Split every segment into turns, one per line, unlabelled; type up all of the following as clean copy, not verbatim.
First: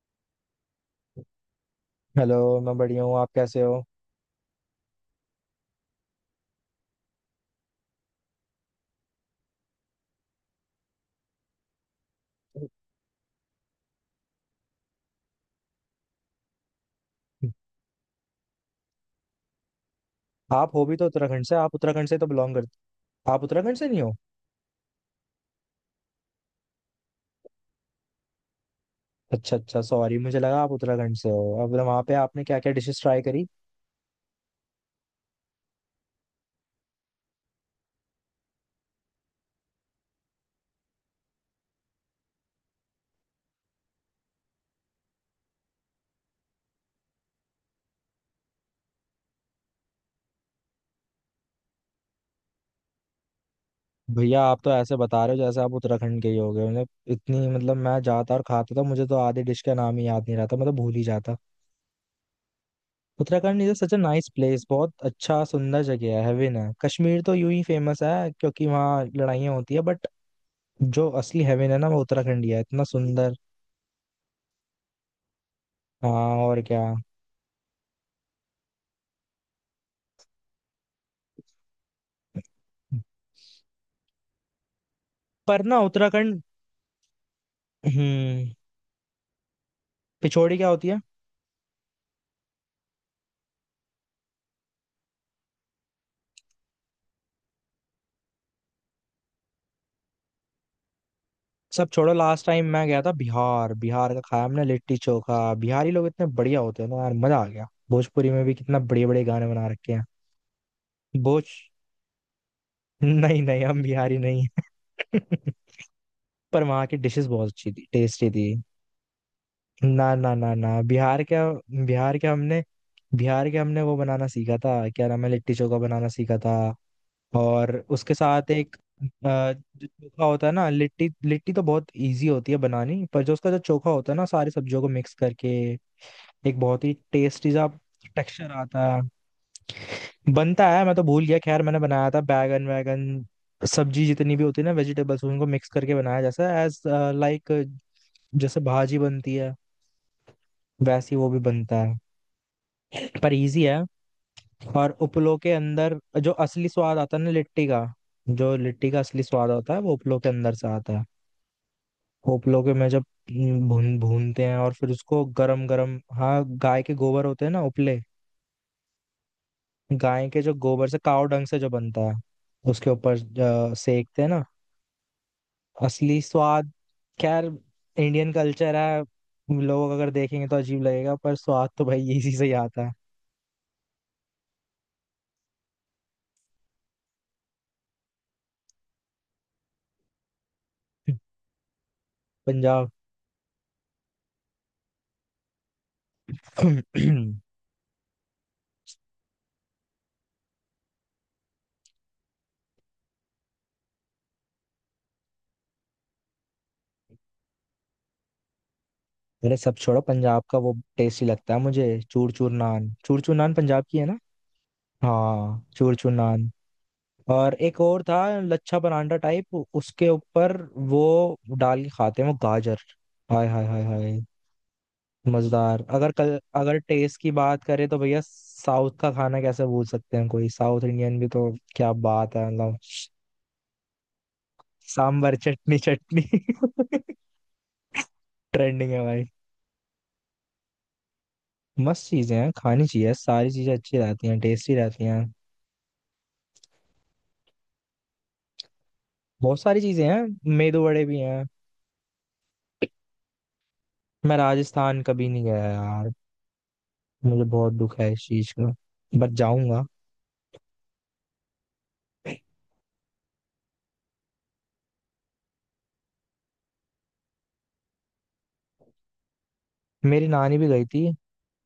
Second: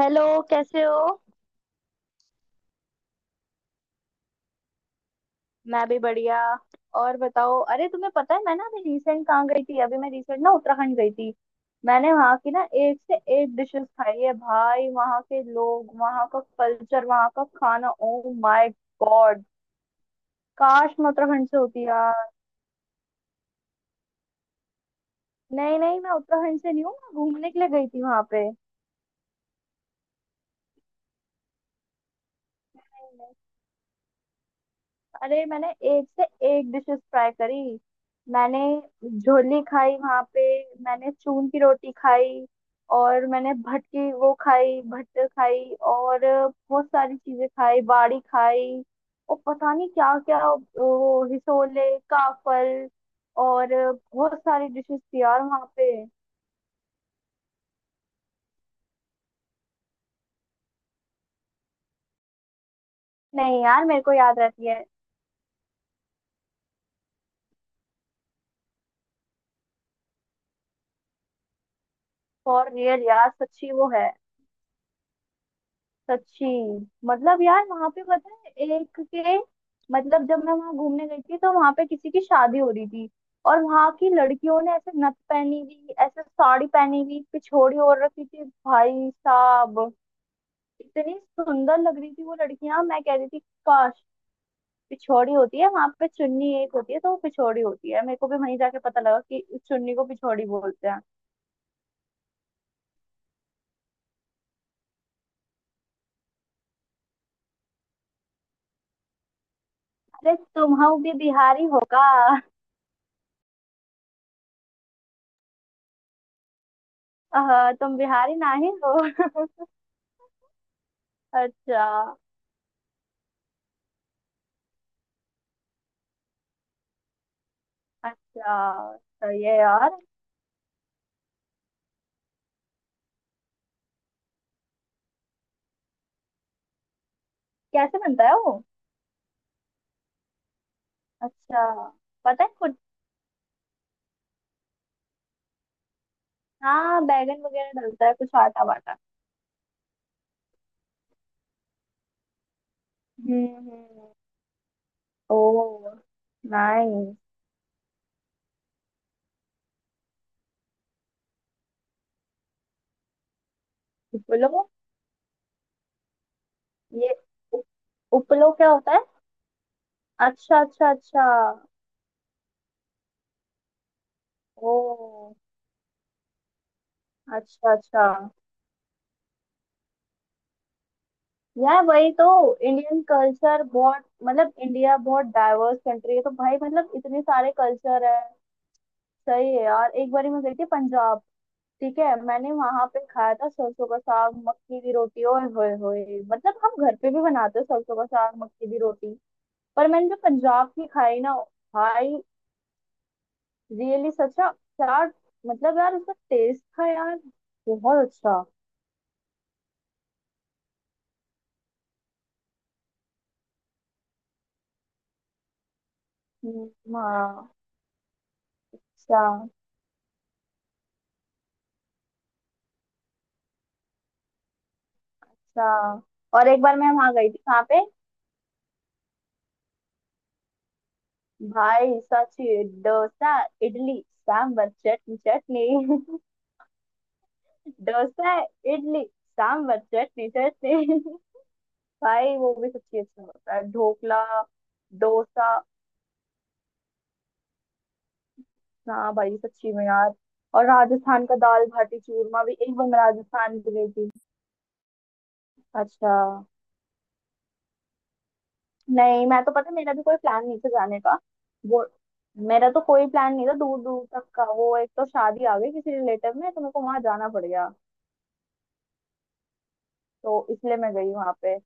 Hello. कैसे हो?
Hello. मैं बढ़िया हूँ। आप कैसे हो?
मैं भी बढ़िया। और बताओ, अरे तुम्हें पता है, मैं ना अभी रिसेंट कहाँ गई थी? अभी मैं रिसेंट ना उत्तराखंड गई थी। मैंने वहाँ की ना एक से एक डिशेस खाई है। भाई, वहाँ के लोग, वहाँ का कल्चर, वहाँ का खाना, ओ माय गॉड।
आप हो
काश
भी तो
मैं
उत्तराखंड
उत्तराखंड
से।
से
आप
होती
उत्तराखंड से तो
यार।
बिलोंग करते। आप उत्तराखंड से नहीं हो?
नहीं नहीं, मैं उत्तराखंड से नहीं हूँ। मैं घूमने के लिए गई थी वहाँ पे।
अच्छा अच्छा, सॉरी, मुझे लगा आप उत्तराखंड से हो। अब तो वहाँ पे आपने क्या क्या डिशेस ट्राई करी?
अरे मैंने एक से एक डिशेस ट्राई करी। मैंने झोली खाई वहां पे। मैंने चून की रोटी खाई। और मैंने भट की वो खाई, भट्ट खाई। और बहुत सारी चीजें खाई, बाड़ी खाई। और पता नहीं क्या क्या, वो हिसोले, काफल, और बहुत
भैया, आप
सारी
तो ऐसे
डिशेस थी
बता रहे
यार
हो जैसे
वहां
आप
पे।
उत्तराखंड के ही हो गए। मतलब इतनी मतलब मैं जाता और खाता था, मुझे तो आधे डिश का नाम ही याद नहीं रहता, मैं तो भूल ही जाता। उत्तराखंड
नहीं
इज
यार,
सच अ
मेरे को
नाइस
याद
प्लेस।
रहती है।
बहुत अच्छा सुंदर जगह है, हेवन है। कश्मीर तो यूं ही फेमस है क्योंकि वहाँ लड़ाइयाँ होती है, बट जो असली हेवन है ना वो उत्तराखंड ही है,
फॉर
इतना
रियल यार,
सुंदर।
सच्ची वो है।
हाँ।
सच्ची।
और क्या।
मतलब यार, वहां पे पता है, एक के मतलब जब मैं वहां घूमने गई थी तो वहां पे किसी की शादी हो रही थी। और वहां की लड़कियों ने ऐसे नथ पहनी
पर ना
हुई, ऐसे
उत्तराखंड।
साड़ी पहनी हुई, पिछोड़ी ओढ़ रखी थी
हम्म।
भाई साहब।
पिछोड़ी क्या होती है?
इतनी सुंदर लग रही थी वो लड़कियां, मैं कह रही थी काश। पिछोड़ी होती है वहां पे, चुन्नी एक होती है, तो वो पिछोड़ी होती है। मेरे को भी वहीं जाके पता लगा कि इस चुन्नी को पिछोड़ी बोलते हैं।
सब छोड़ो, लास्ट टाइम मैं गया था बिहार। बिहार का खाया हमने लिट्टी चोखा। बिहारी लोग इतने बढ़िया होते हैं ना यार, मजा आ गया। भोजपुरी में भी कितना बड़े बड़े गाने बना रखे हैं।
अरे तुम भी
भोज
बिहारी होगा।
नहीं नहीं, हम बिहारी नहीं हैं। पर वहाँ की डिशेस बहुत
आहा,
अच्छी थी,
तुम
टेस्टी
बिहारी
थी।
नहीं हो?
ना ना ना ना, बिहार क्या।
अच्छा।
बिहार के हमने बिहार के हमने वो बनाना सीखा था, क्या नाम है, लिट्टी चोखा बनाना सीखा था। और उसके साथ
अच्छा,
एक अ,
सही है
जो
यार।
चोखा होता है ना, लिट्टी लिट्टी तो बहुत इजी होती है बनानी, पर जो उसका जो चोखा होता है ना, सारी सब्जियों को मिक्स करके एक बहुत ही टेस्टी सा
कैसे बनता है
टेक्सचर
वो?
आता है। बनता है, मैं तो भूल गया। खैर,
अच्छा,
मैंने बनाया था
पता है
बैगन
कुछ?
वैगन, सब्जी जितनी भी होती है ना वेजिटेबल्स, उनको मिक्स करके बनाया। जैसा एज
हाँ, बैगन
लाइक,
वगैरह डलता है, कुछ
जैसे
आटा वाटा।
भाजी बनती है वैसी वो भी बनता है, पर इजी है।
हम्म।
और उपलों के
ओ
अंदर जो असली स्वाद
नाइस।
आता है ना लिट्टी का, जो लिट्टी का असली स्वाद होता है वो उपलों के अंदर से आता है। उपलों के में जब भूनते हैं
उपलो
और फिर उसको गरम गरम, हाँ गाय के
ये,
गोबर होते हैं ना
उ-
उपले,
उपलो क्या होता है?
गाय के जो
अच्छा
गोबर
अच्छा
से
अच्छा।
काव डंग से जो बनता है उसके ऊपर सेकते हैं ना,
ओ।
असली स्वाद। खैर,
अच्छा अच्छा।
इंडियन कल्चर है, लोग अगर देखेंगे तो अजीब लगेगा, पर स्वाद तो
यार
भाई
वही तो।
इसी से ही आता है।
इंडियन कल्चर बहुत, मतलब, इंडिया बहुत डाइवर्स कंट्री है तो भाई मतलब इतने सारे कल्चर है। सही है यार, एक बारी मैं गई थी पंजाब। ठीक है, मैंने वहां
पंजाब।
पे खाया था सरसों का साग मक्की की रोटी, और होए होए मतलब हम घर पे भी बनाते हैं सरसों का साग मक्की की रोटी। पर मैंने जो पंजाब की खाई ना, भाई, रियली सच्चा क्या! मतलब यार, उसका टेस्ट था यार, बहुत अच्छा।
अरे सब छोड़ो, पंजाब का वो टेस्टी लगता है मुझे, चूर चूर नान, पंजाब की है ना? हाँ, चूर चूर नान।
हाँ।
और एक और था, लच्छा परांठा
अच्छा
टाइप, उसके ऊपर वो डाल के खाते हैं वो गाजर, हाय हाय हाय हाय, मजेदार।
अच्छा।
अगर कल
और एक बार
अगर
मैं वहां
टेस्ट
गई
की
थी कहाँ
बात
पे।
करें तो भैया साउथ का खाना कैसे भूल सकते हैं, कोई साउथ इंडियन भी तो।
भाई
क्या बात
सच।
है, मतलब
डोसा, इडली, सांबर, चटनी
सांभर
चटनी।
चटनी चटनी
डोसा,
ट्रेंडिंग है
इडली,
भाई।
सांबर, चटनी चटनी।
मस्त चीजें
भाई
हैं,
वो भी
खानी
सच्ची
चाहिए
अच्छा
सारी
होता है,
चीजें, अच्छी
ढोकला,
रहती हैं, टेस्टी रहती हैं।
डोसा। हाँ भाई,
बहुत
सच्ची
सारी
में
चीजें
यार।
हैं,
और
मेदू बड़े भी
राजस्थान का
हैं।
दाल बाटी चूरमा भी, एक बार मैं राजस्थान भी गई थी।
मैं राजस्थान कभी नहीं गया यार,
अच्छा।
मुझे बहुत दुख है इस चीज का,
नहीं,
बट
मैं तो पता है,
जाऊंगा।
मेरा भी कोई प्लान नहीं था जाने का। वो, मेरा तो कोई प्लान नहीं था दूर दूर तक का, वो एक तो शादी आ गई किसी रिलेटिव में तो मेरे को वहां जाना पड़ गया।
मेरी
तो
नानी भी
इसलिए
गई
मैं
थी।
गई वहां पे।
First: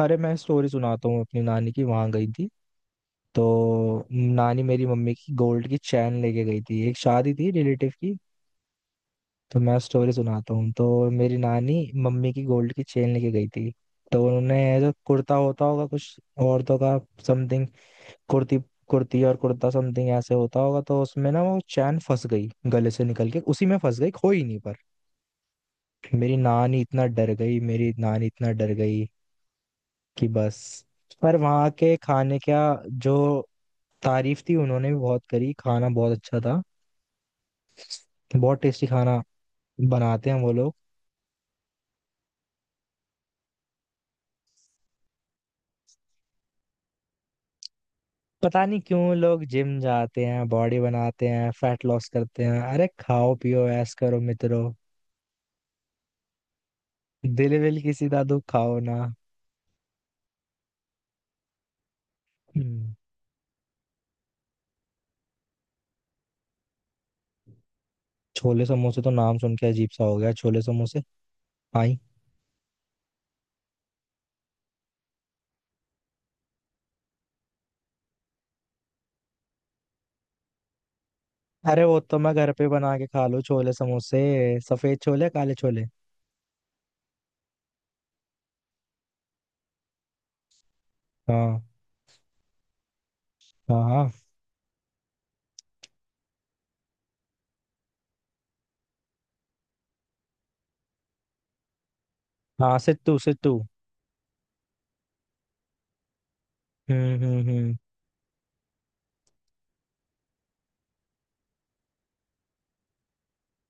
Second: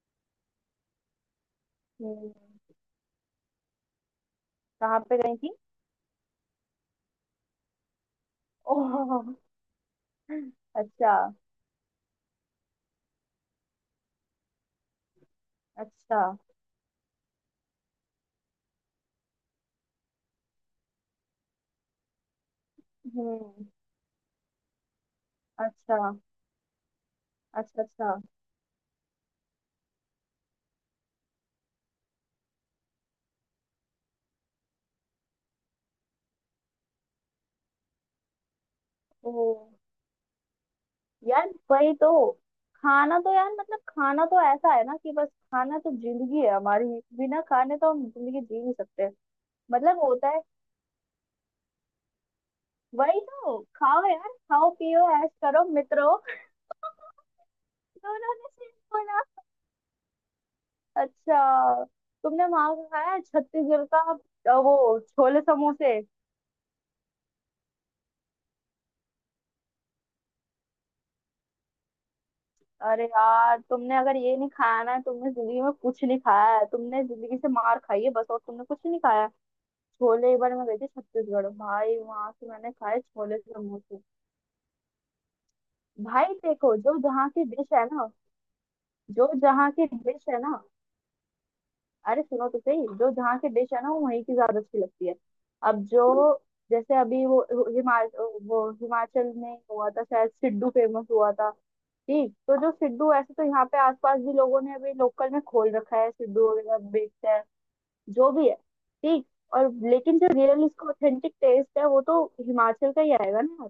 अरे मैं स्टोरी सुनाता हूँ, अपनी नानी की, वहां गई
हम्म,
थी तो नानी मेरी
कहाँ
मम्मी
पे
की
गई थी?
गोल्ड की चैन लेके गई थी, एक शादी थी रिलेटिव की।
ओह।
तो मैं स्टोरी सुनाता हूँ, तो
अच्छा
मेरी नानी मम्मी की गोल्ड की चेन लेके गई थी, तो उन्होंने जो कुर्ता होता होगा कुछ
अच्छा।
औरतों का, समथिंग, कुर्ती कुर्ती और कुर्ता, समथिंग ऐसे होता होगा, तो उसमें ना वो चैन फंस गई, गले से निकल के उसी
हम्म।
में फंस गई, खोई नहीं पर।
अच्छा
मेरी नानी इतना डर गई,
अच्छा
मेरी
अच्छा।
नानी इतना डर गई कि बस। पर वहाँ के खाने का जो तारीफ थी, उन्होंने भी बहुत करी, खाना बहुत अच्छा था, बहुत टेस्टी खाना
ओह।
बनाते हैं वो लोग।
यार वही तो। खाना तो यार, मतलब खाना तो ऐसा है ना कि बस खाना तो जिंदगी है हमारी। बिना खाने तो हम जिंदगी जी
पता
नहीं
नहीं
सकते।
क्यों लोग जिम
मतलब
जाते
होता है।
हैं, बॉडी बनाते हैं, फैट लॉस करते हैं, अरे
वही
खाओ
तो,
पियो ऐश
खाओ
करो
यार,
मित्रों,
खाओ पियो ऐश करो मित्रों।
दिल विल किसी का
दोनों
दुख
ने सेम
खाओ ना।
बोला। अच्छा, तुमने वहां का
हम्म।
खाया है छत्तीसगढ़ का? वो छोले समोसे।
छोले समोसे तो नाम सुन के अजीब सा हो गया, छोले समोसे। आई।
अरे यार, तुमने अगर ये नहीं खाया ना, तुमने जिंदगी में कुछ नहीं खाया है, तुमने जिंदगी से मार खाई है बस, और तुमने कुछ नहीं खाया है। छोले एक बार मैं गई थी छत्तीसगढ़,
अरे
भाई
वो तो
वहां
मैं
से
घर पे
मैंने
बना
खाए
के खा
छोले
लूँ, छोले
समोसे।
समोसे, सफेद छोले काले छोले।
भाई देखो, जो जहाँ की डिश है ना, जो जहाँ की डिश है ना।
हाँ
अरे सुनो तो सही, जो जहाँ की डिश
हाँ
है ना, वो
हाँ
वहीं की ज्यादा अच्छी लगती है। अब जो, जैसे अभी वो हिमाचल में हुआ था शायद, सिड्डू फेमस हुआ था। ठीक, तो जो
हाँ।
सिड्डू
सित्तू
ऐसे तो
सित्तू।
यहाँ पे आसपास भी, लोगों ने अभी लोकल में खोल रखा है, सिड्डू वगैरह बेचते हैं।
हम्म।
जो भी है। ठीक। और लेकिन जो रियल इसका ऑथेंटिक टेस्ट है, वो तो हिमाचल का ही आएगा ना यार।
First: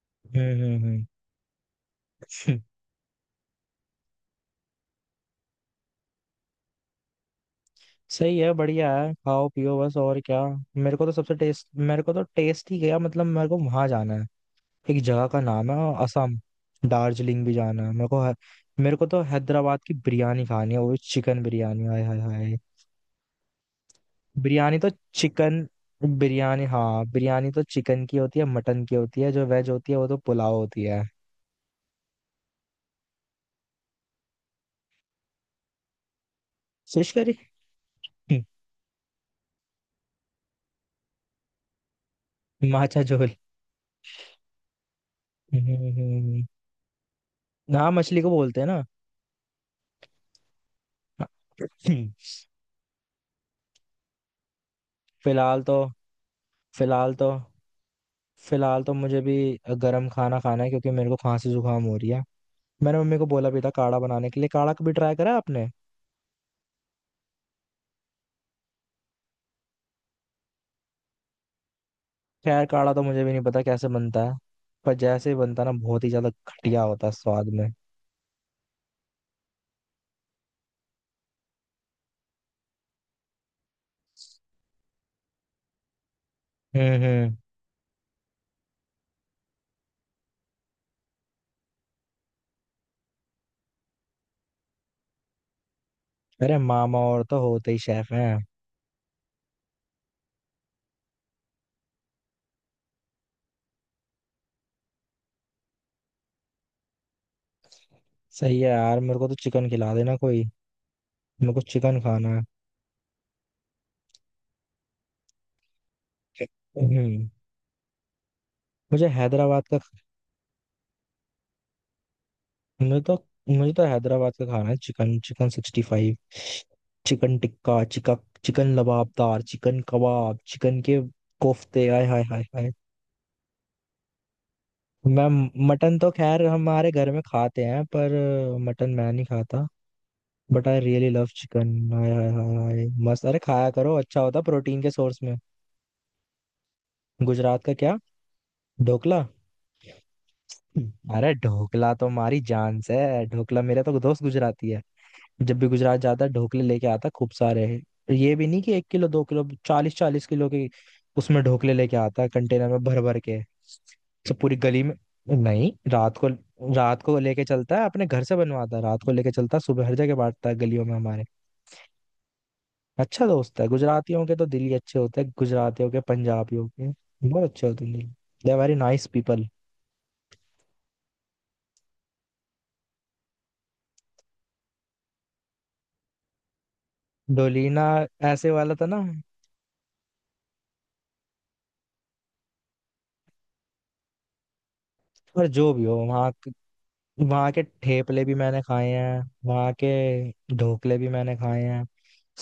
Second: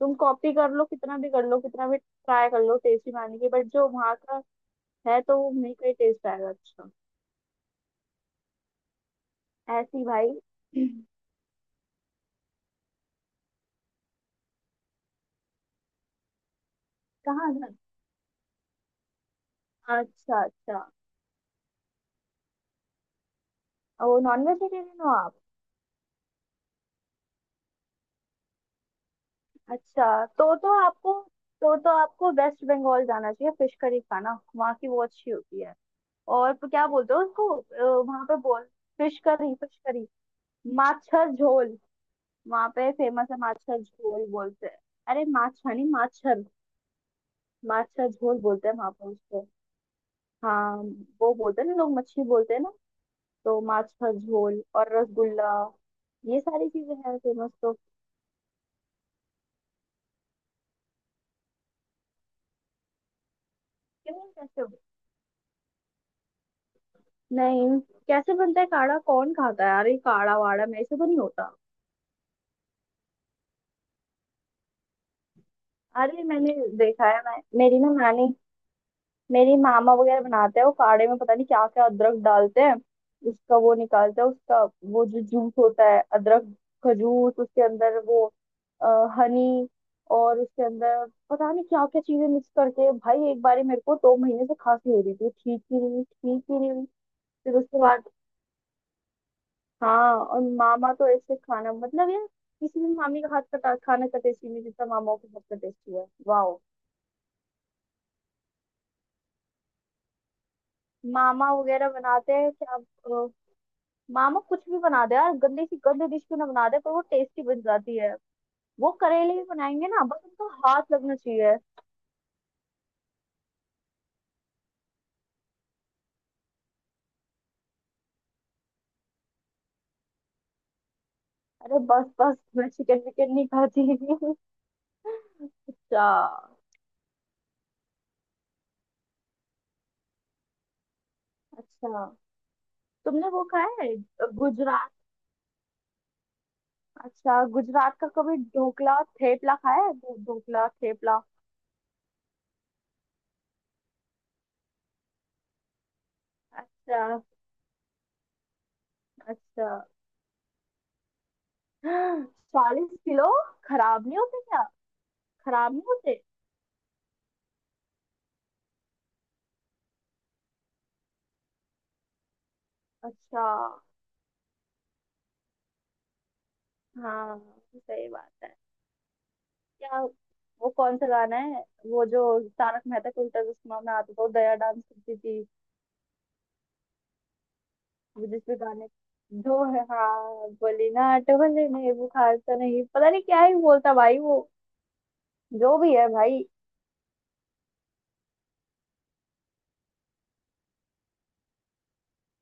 तुम कॉपी
हम्म
कर लो
हम्म
कितना भी कर लो, कितना भी ट्राई
हम्म।
कर लो टेस्टी बनाने की, बट जो वहाँ का है तो वो नहीं कहीं टेस्ट आएगा। अच्छा।
सही है, बढ़िया है, खाओ पियो बस,
ऐसी
और
भाई।
क्या। मेरे को तो सबसे टेस्ट, मेरे को तो टेस्ट ही गया, मतलब मेरे को वहां जाना है, एक जगह का नाम है असम, दार्जिलिंग
कहाँ
भी
घर?
जाना है मेरे को तो हैदराबाद की
अच्छा
बिरयानी खानी
अच्छा।
है, वो चिकन बिरयानी, हाय हाय हाय।
वो नॉन
बिरयानी तो
वेजिटेरियन हो आप?
चिकन बिरयानी, हाँ, बिरयानी तो चिकन की होती है, मटन की होती है, जो वेज होती है वो तो
अच्छा,
पुलाव
तो
होती है।
आपको, तो आपको वेस्ट बंगाल जाना चाहिए, फिश करी खाना वहाँ की, वो अच्छी होती है। और क्या
फिश
बोलते हो
करी।
उसको, वहाँ पे बोल। Fish curry, fish curry. माछर झोल, वहाँ पे
माछा
फेमस
झोल।
है, माछर झोल बोलते हैं। अरे माछा
हम्म,
नहीं, माछर।
हम्म।
माछ
हाँ,
का
मछली को
झोल
बोलते हैं
बोलते हैं
ना।
वहां पर उसको। हाँ। वो बोलते हैं ना, लोग
हम्म,
मछली बोलते हैं ना। तो माछ का झोल और रसगुल्ला,
फिलहाल तो
ये सारी चीजें
फिलहाल
हैं
तो
फेमस तो।
फिलहाल तो मुझे भी गरम खाना खाना है क्योंकि मेरे को खांसी जुकाम हो रही है। मैंने मम्मी को बोला भी था काढ़ा
क्यों?
बनाने के लिए,
कैसे हो?
काढ़ा कभी ट्राई करा आपने?
नहीं। कैसे बनता है काढ़ा? कौन खाता है? अरे काढ़ा वाड़ा मेरे से तो नहीं होता।
खैर, काढ़ा तो मुझे भी नहीं पता कैसे बनता है, पर जैसे ही बनता ना बहुत ही
अरे
ज्यादा
मैंने
घटिया होता
देखा
है
है, मैं
स्वाद में।
मेरी ना नानी, मेरी मामा वगैरह बनाते हैं, वो काढ़े में पता नहीं क्या क्या, अदरक डालते हैं, उसका वो निकालते हैं उसका, वो जो जूस होता है, अदरक का
हम्म।
जूस उसके अंदर, वो हनी, और उसके अंदर पता नहीं क्या क्या चीजें मिक्स करके, भाई एक बार मेरे को 2 महीने से खांसी हो रही थी, ठीक ही नहीं हुई, ठीक
अरे
ही नहीं हुई।
मामा और तो
फिर
होते ही
उसके बाद,
शेफ हैं।
हाँ, और मामा तो ऐसे खाना मतलब यार, किसी भी मामी का हाथ का खाना का टेस्टी नहीं जितना मामाओं के हाथ का टेस्टी है, वाह।
सही है यार, मेरे को तो चिकन खिला देना कोई,
मामा
मेरे को
वगैरह
चिकन
बनाते
खाना है।
हैं क्या? मामा कुछ भी बना दे यार, गंदी सी गंदी डिश क्यों ना बना दे, पर वो
हम्म।
टेस्टी बन जाती है। वो
मुझे
करेले भी
हैदराबाद का
बनाएंगे ना, बस उनका हाथ लगना चाहिए।
मुझे तो मुझे तो हैदराबाद का खाना है, चिकन चिकन 65, चिकन टिक्का चिका chicken lababdar, chicken kebab, chicken के
अरे
कोफ्ते, आय
बस
हाय
बस,
हाय
मैं
हाय।
चिकन विकन नहीं खाती।
मैं मटन
अच्छा
तो खैर हमारे घर में खाते हैं पर मटन मैं नहीं खाता, but I really love chicken,
अच्छा,
हाय हाय हाय हाय, मस्त,
तुमने
अरे
वो
खाया
खाया है,
करो, अच्छा होता प्रोटीन
गुजरात?
के सोर्स में।
अच्छा,
गुजरात का क्या?
गुजरात का कभी ढोकला और
ढोकला।
थेपला खाया है? ढोकला
हम्म।
थेपला।
अरे ढोकला तो हमारी जान से है, ढोकला मेरा तो दोस्त गुजराती है, जब भी गुजरात जाता है ढोकले लेके
अच्छा
आता है, खूब सारे, ये भी नहीं कि एक किलो दो किलो,
अच्छा।
चालीस चालीस किलो के उसमें ढोकले लेके आता है कंटेनर में
चालीस
भर भर
किलो
के,
खराब नहीं
तो
होते
पूरी
क्या?
गली में, नहीं
खराब नहीं
रात
होते?
को, रात को लेके चलता है, अपने घर से बनवाता है रात को लेके चलता है, सुबह हर जगह बांटता है गलियों में हमारे, अच्छा
अच्छा।
दोस्त है। गुजरातियों के तो दिल ही अच्छे होते हैं, गुजरातियों के, पंजाबियों के
हाँ,
बहुत अच्छे होते हैं दिल,
सही बात
दे
है।
Are very nice people.
क्या? वो कौन सा गाना है? वो जो तारक मेहता का उल्टा चश्मा में आता था, वो दया डांस करती थी।
डोलीना
वो
ऐसे
जिसपे
वाला था
गाने,
ना?
जो है, हाँ, बोली ना टोले ने बुखार, तो नहीं पता नहीं क्या ही बोलता भाई वो।
पर जो
जो
भी
भी
हो,
है भाई।
वहाँ के ठेपले भी मैंने खाए हैं, वहाँ के ढोकले भी मैंने खाए हैं,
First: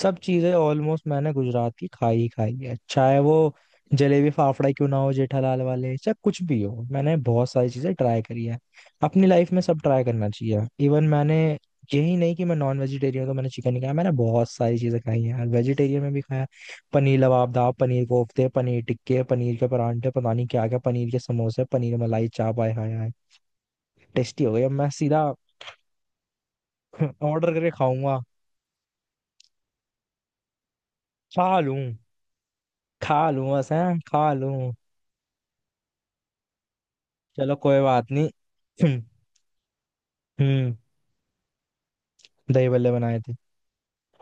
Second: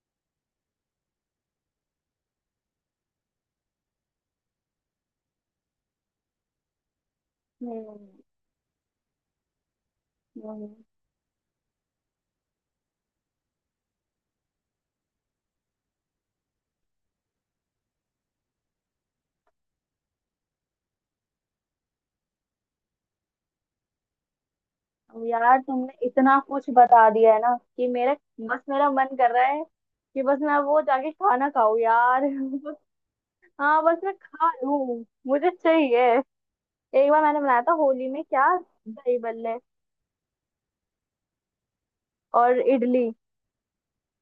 सब चीजें ऑलमोस्ट मैंने गुजरात की खाई ही खाई है, चाहे वो जलेबी फाफड़ा क्यों ना हो जेठालाल वाले, चाहे कुछ भी हो, मैंने बहुत सारी चीजें ट्राई
हम्म
करी है अपनी लाइफ में। सब ट्राई करना चाहिए,
हम्म।
इवन मैंने, यही नहीं कि मैं नॉन वेजिटेरियन हूँ तो मैंने चिकन ही खाया, मैंने बहुत सारी चीजें खाई हैं, वेजिटेरियन में भी खाया, पनीर लबाबदाब, पनीर कोफ्ते, पनीर टिक्के, पनीर के परांठे, पता नहीं क्या क्या, पनीर के समोसे, पनीर मलाई चाप, आए हाय हाय, टेस्टी हो गई। अब मैं सीधा
अब यार तुमने इतना कुछ बता दिया है
ऑर्डर
ना
करके
कि मेरा,
खाऊंगा।
बस मेरा मन कर रहा है कि बस मैं वो जाके खाना
खा
खाऊं
लूं,
यार।
खा लूं, बस
हाँ
हैं
बस मैं
खा
खा
लूं,
लूं, मुझे चाहिए। एक बार मैंने
चलो
बनाया था
कोई
होली
बात
में, क्या,
नहीं।
दही बल्ले
हम्म।
और
दही बल्ले
इडली।
बनाए थे,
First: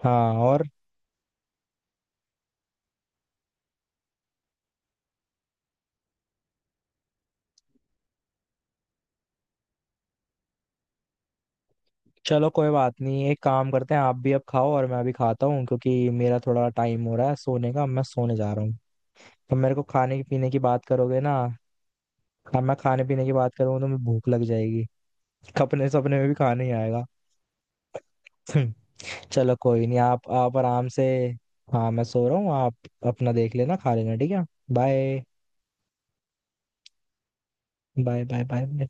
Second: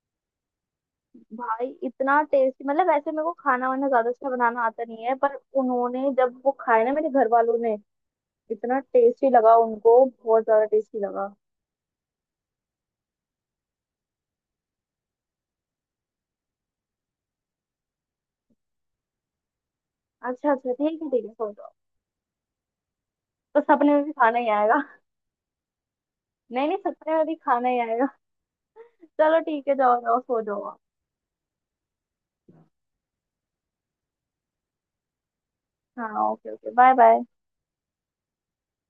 हाँ और,
भाई इतना टेस्टी, मतलब वैसे मेरे को खाना वाना ज्यादा अच्छा बनाना आता नहीं है, पर उन्होंने जब वो खाया ना, मेरे घर वालों ने, इतना टेस्टी लगा उनको, बहुत ज्यादा टेस्टी लगा।
चलो कोई बात नहीं, एक काम करते हैं, आप भी अब खाओ और मैं भी खाता हूँ क्योंकि मेरा थोड़ा टाइम हो रहा है सोने का, मैं सोने जा रहा हूँ, तो मेरे को खाने पीने
अच्छा
की
अच्छा,
बात
ठीक है
करोगे
ठीक है,
ना,
सो जाओ।
अब मैं खाने पीने की बात
तो
करूंगा तो
सपने
मैं
में भी
भूख
खाना
लग
ही आएगा।
जाएगी। अपने सपने में भी खाना
नहीं
ही
नहीं,
आएगा।
सपने में भी खाना ही आएगा। चलो
चलो
ठीक है,
कोई नहीं,
जाओ जाओ
आप
सो
आप
जाओ आप।
आराम से, हाँ मैं सो रहा हूँ, आप अपना देख लेना, खा लेना ठीक है। बाय
हाँ okay okay, bye bye.
Bye bye bye.